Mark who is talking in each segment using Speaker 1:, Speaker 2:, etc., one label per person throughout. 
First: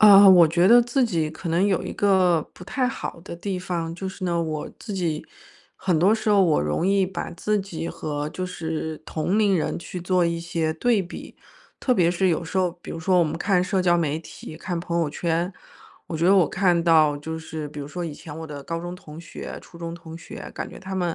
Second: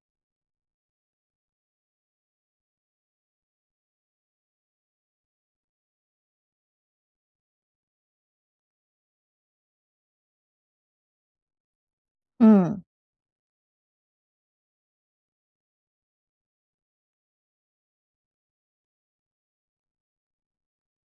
Speaker 1: 啊，我觉得自己可能有一个不太好的地方，就是呢，我自己很多时候我容易把自己和就是同龄人去做一些对比。特别是有时候
Speaker 2: 嗯。
Speaker 1: 比如说我们看社交媒体、看朋友圈，我觉得我看到就是比如说，以前我的高中同学、初中同学，感觉他们，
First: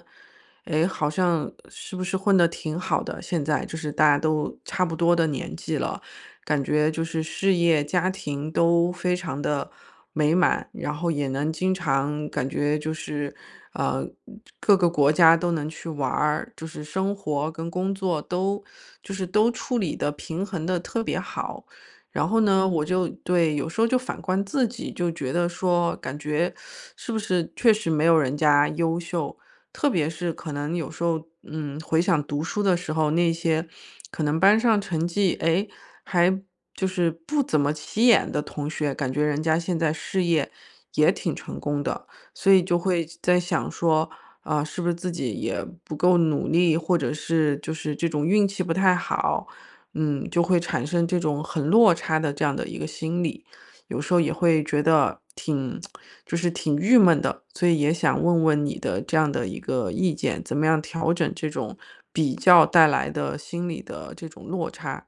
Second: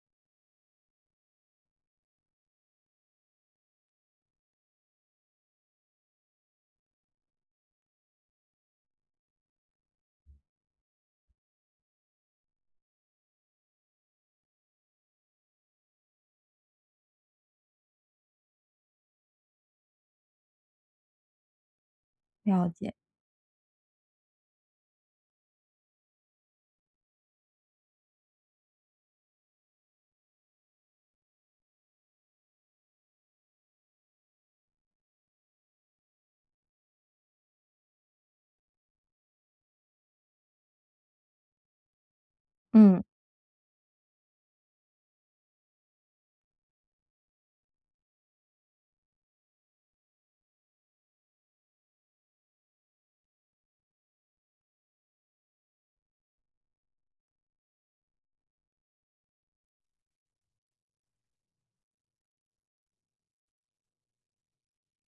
Speaker 1: 哎，好像是不是混得挺好的，现在就是大家都差不多的年纪了。感觉就是事业、家庭都非常地美满。然后也能经常感觉就是，呃，嗯，各个国家都能去玩儿，就是生活跟工作都就是都处理得、平衡得特别好。然后呢，
Speaker 2: 了
Speaker 1: 我
Speaker 2: 解。
Speaker 1: 就对，有时候就反观自己，就觉得说感觉 是不是确实没有人家优秀。特别是可能有时候嗯，回想读书的时候，那些可能班上成绩，哎，还就是不怎么起眼的同学，感觉人家现在事业，也挺成功的。所以就
Speaker 2: 嗯。
Speaker 1: 会在想说，呃，是不是自己也不够努力，或者是，就是这种运气不太好。嗯，就会产生这种很落差的，这样的一个心理。有时候也会觉得挺 就是挺郁闷的。所以也想问问你的这样的一个意见，怎么样调整这种“比较”带来的，心理的这种落差？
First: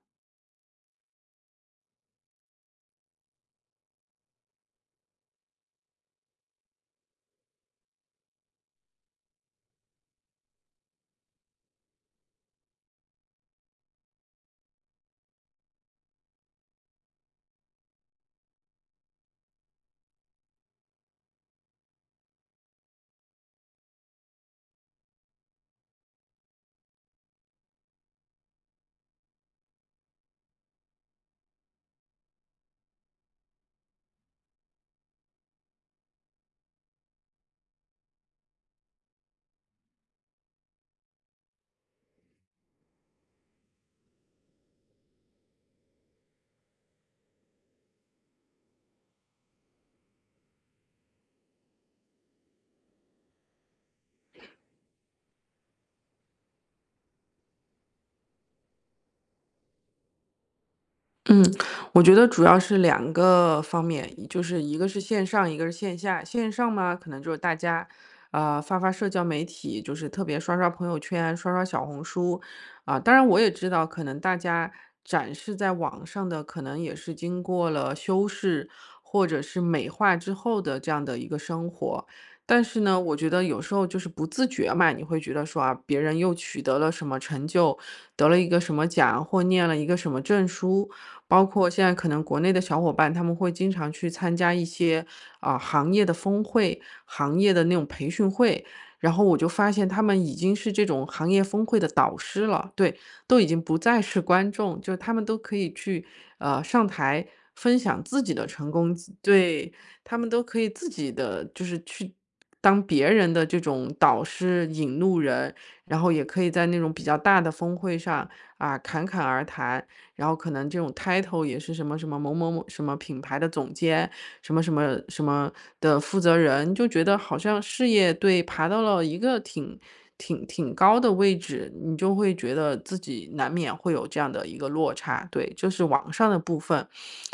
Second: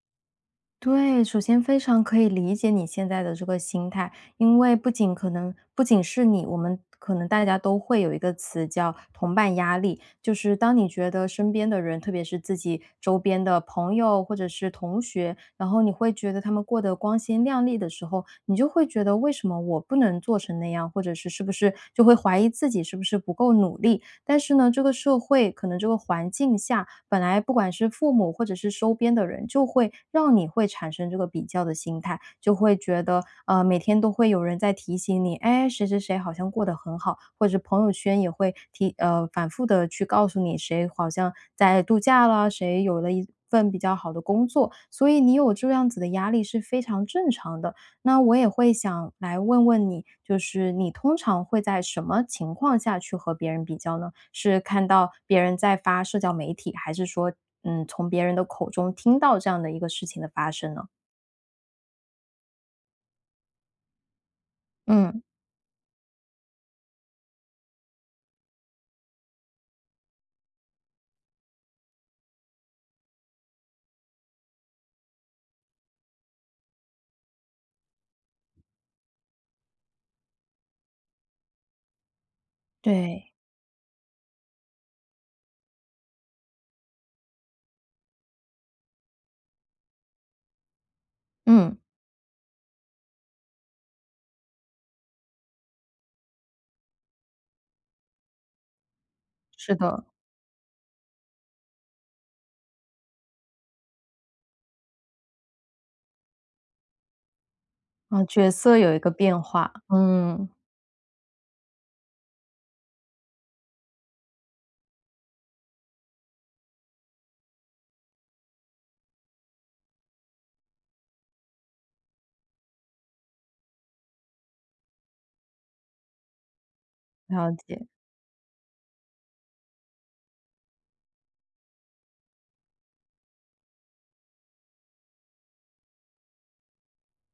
Speaker 2: 对，首先非常可以理解你现在的这个心态，因为不仅可能不仅是你，我们可能大家都会有一个词叫“同伴压力”。就是当你觉得身边的人，特别是自己周边的朋友或者是同学，然后你会觉得他们过得光鲜亮丽的时候，你就会觉得为什么我不能做成那样？或者是，是不是就会怀疑自己是不是不够努力。但是呢，这个社会，可能这个环境下，本来不管是父母或者是周边的人，就会让你会产生这个比较的心态。就会觉得，呃，每天都会有人在提醒你：“哎，谁谁谁好像过得很好。”或者朋友圈也会提呃，反复地去告诉你谁好像在度假啦，谁有了一份比较好的工作，所以你有这样子的压力是非常正常的。那我也会想来问问你，就是你通常会在什么情况下，去和别人比较呢？是看到别人在发社交媒体？还是说，嗯，从别人的口中听到这样的一个事情的发生呢？
Speaker 1: 嗯，我觉得主要是两个方面，就是一个是
Speaker 2: 嗯。
Speaker 1: 线上，一个是线下。线上嘛，可能就是大家，呃，发发社交媒体，就是特别刷刷朋友圈、刷刷小红书。啊，当然我也知道，可能大家展示在网上的可能也是经过了修饰，或者是美化之后的这样的一个生活。但是呢，我
Speaker 2: 对。
Speaker 1: 觉得有时候就是不自觉嘛，你会觉得说，啊，别人又取得了什么成就，得了一个什么奖或念了一个什么证书，包括
Speaker 2: 嗯。
Speaker 1: 现在可能国内的小伙伴，他们会经常去参加一些，啊，行业的峰会，行业的那种培训会。然后我就发
Speaker 2: 是
Speaker 1: 现他
Speaker 2: 的。
Speaker 1: 们已经是这种行业峰会的导师了。对，都已经不再是观众，就他们都可以去，呃，上台分享
Speaker 2: 啊，
Speaker 1: 自己的
Speaker 2: 角
Speaker 1: 成
Speaker 2: 色有
Speaker 1: 功，
Speaker 2: 一
Speaker 1: 自
Speaker 2: 个变化，
Speaker 1: 对，他们都
Speaker 2: 嗯。
Speaker 1: 可以自己的就是去当别人的这种导师、引路人，然后也可以在那种比较大的峰会上，啊，侃侃而谈。然后可能这种 title 也是什么什么，某某某什么品牌的总监，什么什么什么的负责人，就觉得好
Speaker 2: 了
Speaker 1: 像
Speaker 2: 解。
Speaker 1: 事业对，爬到了一个挺挺挺高的位置，你就会觉得自己难免会有这样的一个落差。对，就是网上的部分。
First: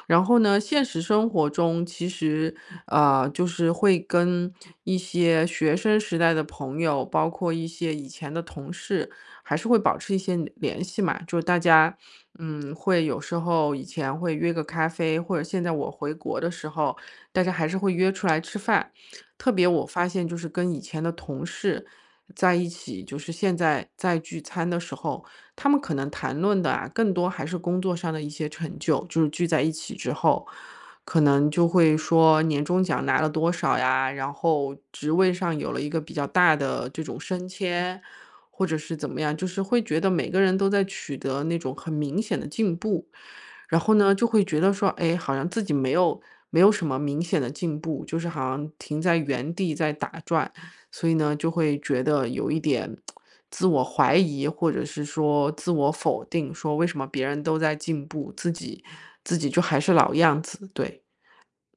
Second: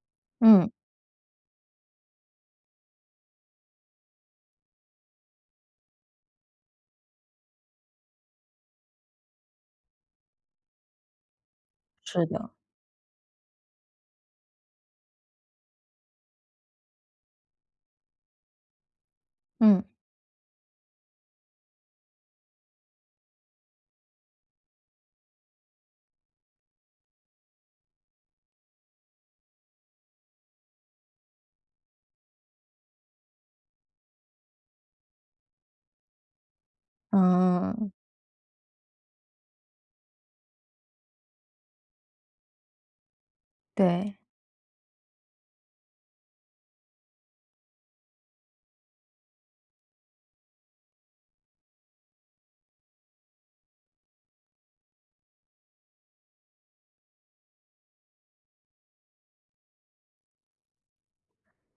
Speaker 1: 然后呢，
Speaker 2: 嗯。
Speaker 1: 现实生活中其实，呃，就是会跟一些学生时代的朋友，包括一些以前的同事，还是会保持一些联系嘛。就是大家，
Speaker 2: 是的。
Speaker 1: 嗯，会有时候以前会约个咖啡或者现在我回国的时候，大家还是会约出来吃饭。特别
Speaker 2: 嗯。
Speaker 1: 我发现就是跟以前的同事在一起，就是现在在聚餐的时候，他们可能谈论的啊，更多还是工作上的一些成就，就是聚在一起之后。可能就会说年终奖拿了多少呀，然后职位上有了一个比较大的这种升
Speaker 2: 嗯。
Speaker 1: 迁，或者是怎么样。就是会觉得每个人都在取得那种很明显的进步。然后呢，
Speaker 2: 对。
Speaker 1: 就会觉得说，诶，好像自己没有没有什么明显的进步，就是好像停在原地在打转，所以呢，就会觉得有一点 自我怀疑，或者是说自我否定，说为什么别人都在进步？自己自己就还是老样子？对。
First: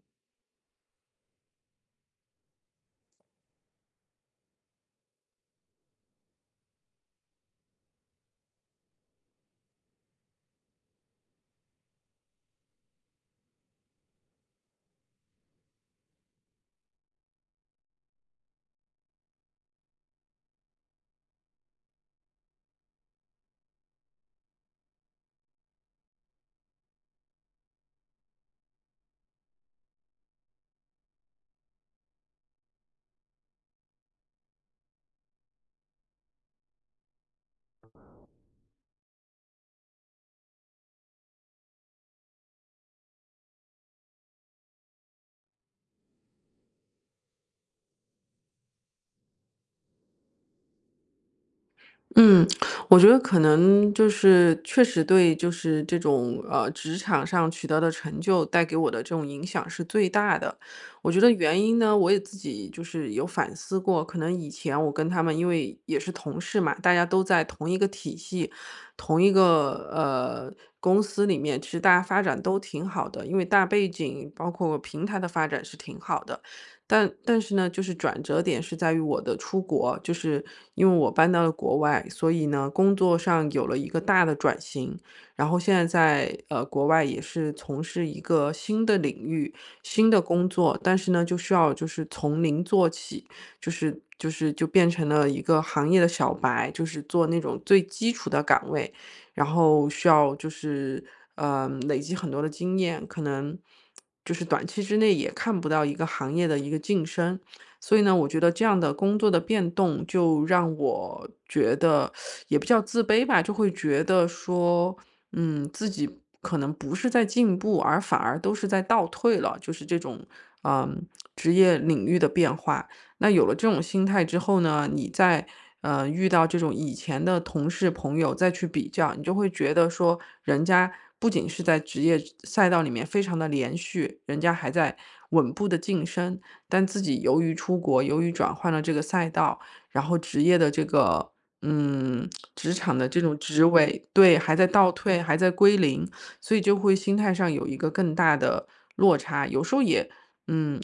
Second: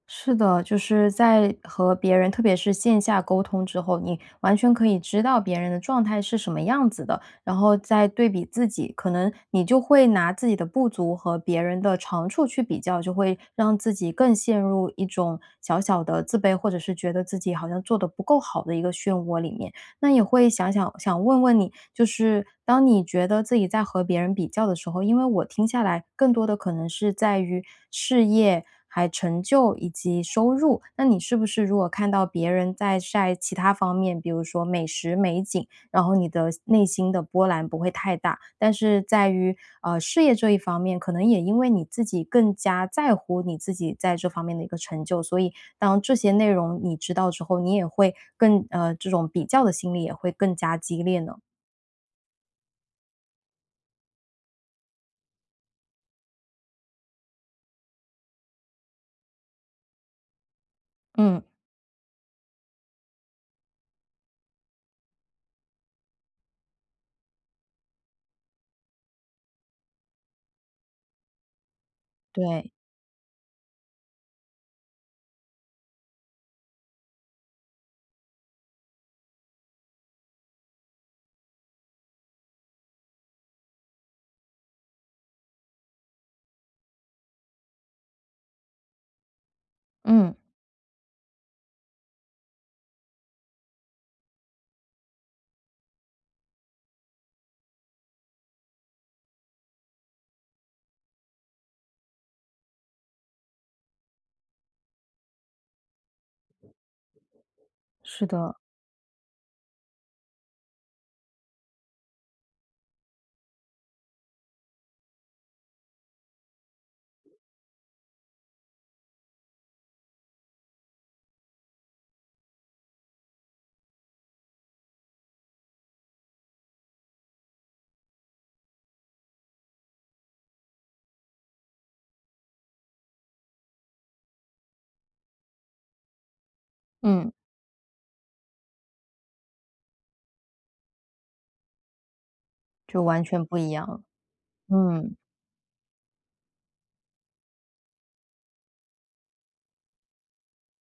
Speaker 2: 是的，就是在和别人特别是线下沟通之后，你完全可以知道别人的状态是什么样子的，然后再对比自己，可能你就会拿自己的不足和别人的长处去比较，就会让自己更陷入一种小小的自卑，或者是觉得自己好像做得不够好的一个漩涡里面。那你会想想想问问你，就是当你觉得自己在和别人比较的时候因为我听下来更多的可能是在于事业，还成就以及收入。那你是不是如果看到别人在晒其它方面，比如说美食、美景，然后你的内心的波澜不会太大？但是在于，呃，事业这一方面，可能也因为你自己更加在乎你自己在这方面的一个成就，所以当这些内容你知道之后你也会更呃，这种比较的心理也会更加激烈呢？
Speaker 1: 嗯，我觉得可能就是确实对就是这种呃，职场上取得的成就，带给我的这种影响是最大的。我觉得
Speaker 2: 嗯。
Speaker 1: 原因呢，我也自己就是有反思过，可能以前我跟他们因为也是同事嘛，大家都在同一个体系，同一个，呃，公司里面，其实大家发展都
Speaker 2: 对。
Speaker 1: 挺好的。因为大背景包括平台的发展是挺好的。但但是呢，就是转折点是在于我的出国，就是因为我搬到了国外，所以呢，工作上有了一个大的转型。然后现在在，呃，国外也是从事一个新的领域、新的
Speaker 2: 嗯。
Speaker 1: 工作。但是呢，就是要就是从0做起，就是就是就变成了一个行业的小白，就是做那种最基础的岗位。然后需要就是，呃，累积很多的经验。可能就是短期之内，也看不到一个行业的一个晋升。所以呢，
Speaker 2: 是
Speaker 1: 我觉得
Speaker 2: 的。
Speaker 1: 这样的工作的变动，就让我觉得 也不叫自卑吧，就会觉得说：“嗯，自己可能不是在进步，而反而都是在倒退了。”就是这种，呃，职业领域的变化。那有了这种心态之后呢，你再，呃，遇到这种以前的同事、朋友，再去比较，你就会觉得说，人家不仅是在职业赛道里面非常地连续，人家还在稳步地晋升。但自己
Speaker 2: 嗯。
Speaker 1: 由于出国，由于转换了这个赛道，然后职业的这个嗯，职场
Speaker 2: 就
Speaker 1: 的这
Speaker 2: 完
Speaker 1: 种
Speaker 2: 全不
Speaker 1: 职
Speaker 2: 一样了，
Speaker 1: 位对，还在倒
Speaker 2: 嗯。
Speaker 1: 退，还在归零，所以就会心态上有一个更大的落差。有时候也嗯，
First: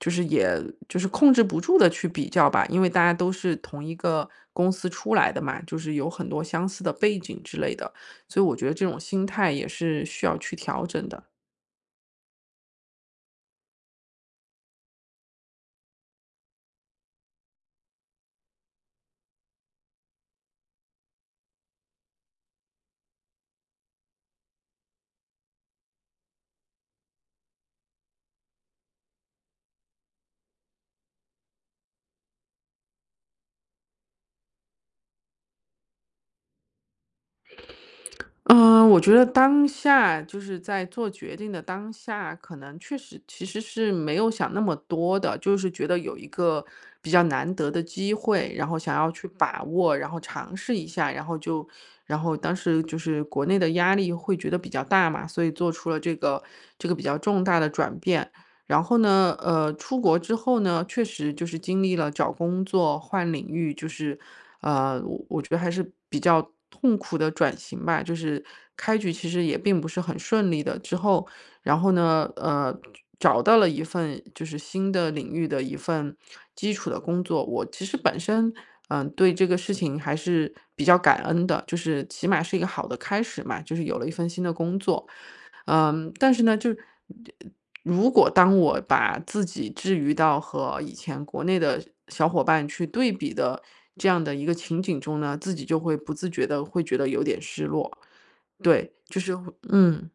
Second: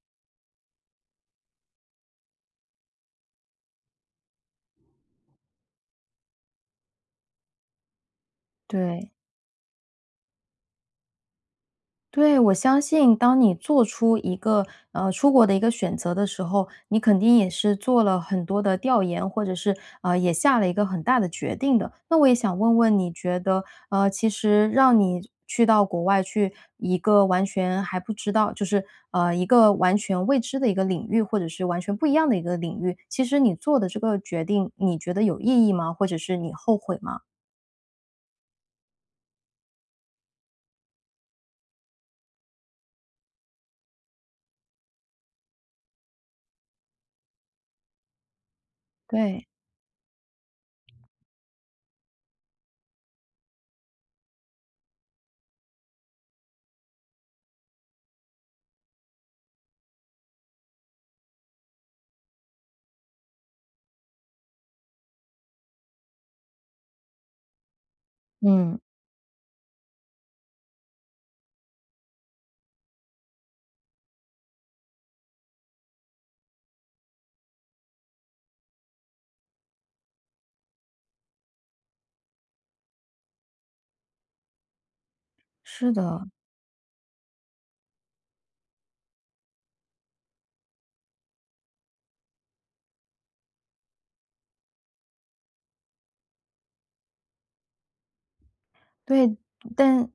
Speaker 1: 就是也就是控制不住地去比较吧，因为大家都是同一个公司出来的嘛，就是有很多相似的背景之类的。所以我觉得这种
Speaker 2: 对。
Speaker 1: 心态也是需要去调整的。
Speaker 2: 对，我相信当你做出一个呃，出国的一个选择的时候，你肯定也是做了很多的调研，或者是，呃，也下了一个很大的决定的。那我也想问问，你觉得，呃，其实让你去到国外，去一个完全还不知道就是，呃，一个完全未知的一个领域，或者是完全不一样的一个领域，其实你做的这个决定，你觉得有意义吗？或者是你后悔吗？
Speaker 1: 嗯，我觉得当下就是在做决定的当下，可能确实其实是没有想那么多的，就是觉得有一个比较难得的机会，然后想要去
Speaker 2: 对。
Speaker 1: 把握，然后尝试一下。然后就然后当时就是国内的压力会觉得比较大嘛，所以做出了这个这个比较重大的转变。然后呢，呃，出国之后呢，确实就是经历了找工作、换领域，就是，呃，我我觉得还是比较痛苦的转型吧，就是
Speaker 2: 嗯。
Speaker 1: 开局其实也并不是很顺利的。之后然后呢，呃，找到了一份就是新的领域的一份基础的工作。我其实本身，嗯，对这个事情还是比较感恩的，就是起码是一个好的开始嘛，就是有了一份新的工作。
Speaker 2: 是
Speaker 1: 嗯，
Speaker 2: 的。
Speaker 1: 但是呢，就如果当我把自己，置于到和以前国内的小伙伴去对比的这样的一个情景中呢，自己就会不自觉地会觉得有点失落，对，就是
Speaker 2: 对，
Speaker 1: 会
Speaker 2: 但
Speaker 1: 嗯。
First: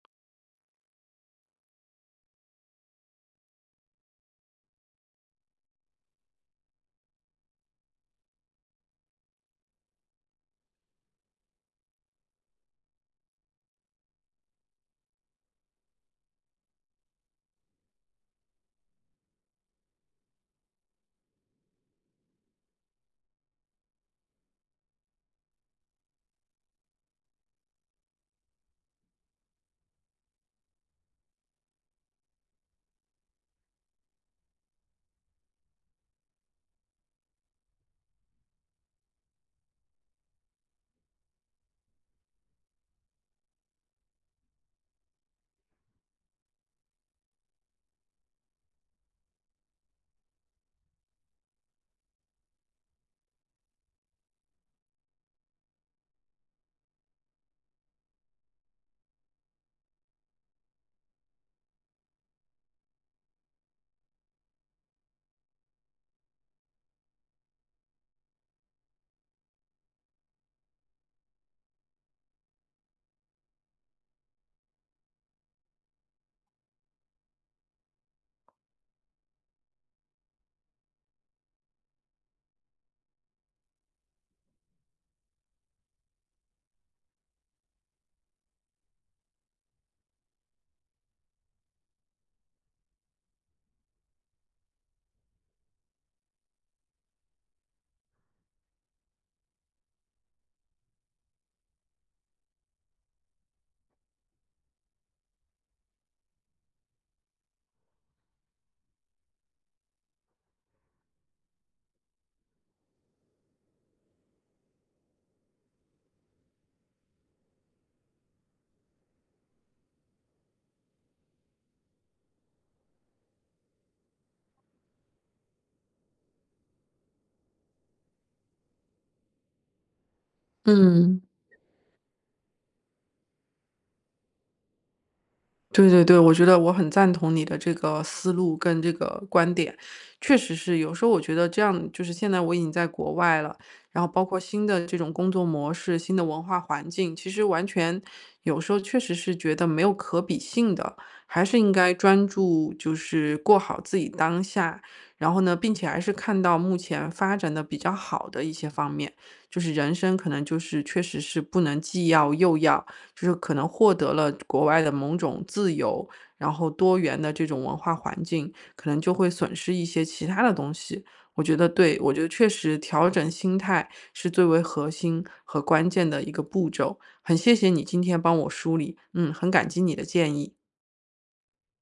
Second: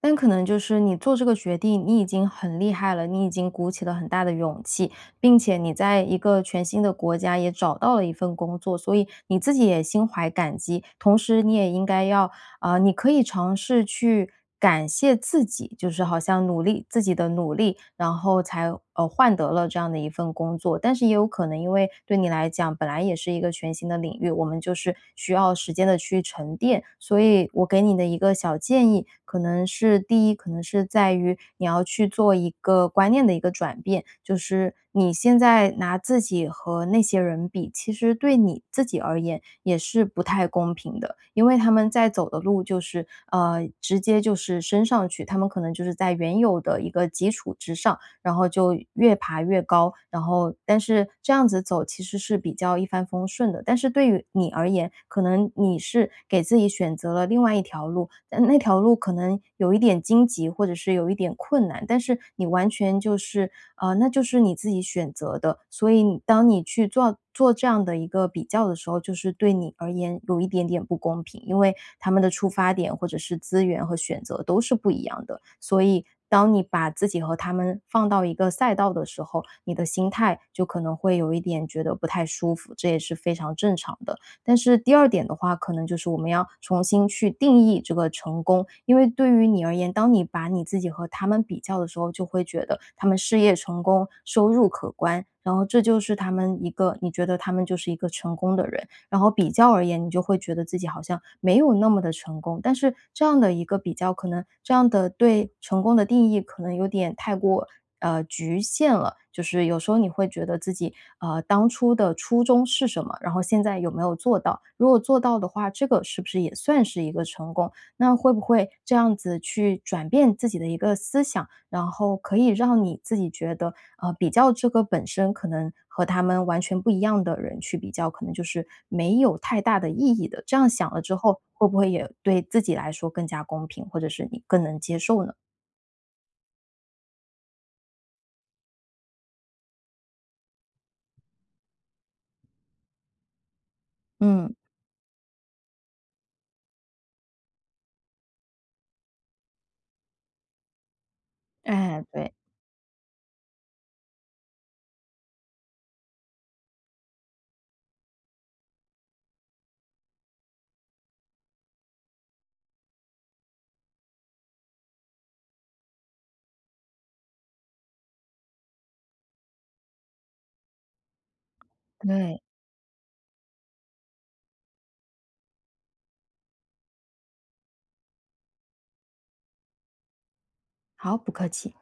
Speaker 2: 但可能就是你做这个决定，你已经很厉害了，你已经鼓起了很大的勇气。并且你在一个全新的国家也找到了一份工作，所以你自己也心怀感激，同时你也应该要呃，你可以尝试去感谢自己，就是好像努力自己的努力，然后才，呃，换得了这样的一份工作。但是也有可能，因为对你来讲，本来也是一个全新的领域，我们就是需要时间地去沉淀。所以我给你的一个小建议，可能是第一，可能是在于你要去做一个观念的一个转变，就是你现在拿自己和那些人比，其实对你自己而言，也是不太公平的。因为他们在走的路就是呃，直接就是升上去，他们可能就是在原有的一个基础之上，然后就越爬越高。然后但是这样子走，其实是比较一帆风顺的，但是对于你而言，可能你是给自己选择了另外一条路，但那条路可能有一点荆棘或者是有一点困难。但是你完全就是啊，那就是你自己选择的，所以你当你去做做这样的一个比较的时候，就是对你而言有一点点不公平。因为他们的出发点，或者是资源和选择都是不一样的，所以当你把自己和他们放到一个赛道的时候，你的心态就可能会有一点觉得不太舒服，这也是非常正常的。但是第二点的话，可能就是我们要重新去定义这个成功，因为对你而言，当你把你自己和他们比较的时候，就会觉得他们事业成功、收入可观，然后这就是他们一个你觉得他们就是一个成功的人，然后比较而言，你就会觉得自己好像没有那么地成功。但是这样的一个比较，可能这样的对成功的定义，可能有点太过，呃，局限了，就是有时候你会觉得自己，呃，当初的初衷是什么，然后现在有没有做到，如果做到的话，这个是不是也算是一个成功？那会不会这样子去转变自己的一个思想，然后可以让你自己觉得，呃，比较这个本身可能和他们完全不一样的人去比较，可能就是没有太大的意义的，这样想了之
Speaker 1: 嗯。
Speaker 2: 后，会不会也对自己来说更加公平，或者是你更能接受呢？
Speaker 1: 对对对，我觉得我很赞同你的这个思路，跟这个观点。确实是，有时候我觉得这样就是现在我已经在国外了，然后包括
Speaker 2: 嗯。
Speaker 1: 新的这种工作模式、新的文化环境，其实完全有时候确实是觉得没有可比性的，还是应该
Speaker 2: 哎，
Speaker 1: 专
Speaker 2: 对。
Speaker 1: 注就是过好自己当下。然后呢，并且还是看到目前发展得比较好的一些方面，就是人生可能就是确实是不能既要又要，就是可能获得了国外的某种自由，然后多元的这种文化环境，可能就会损失一些其它的东西。我觉得对，我觉得
Speaker 2: 对。
Speaker 1: 确实调整心态，是最为核心和关键的一个步骤。很谢谢你今天帮我梳理，嗯，很感激你的建议。
Speaker 2: 好，不客气。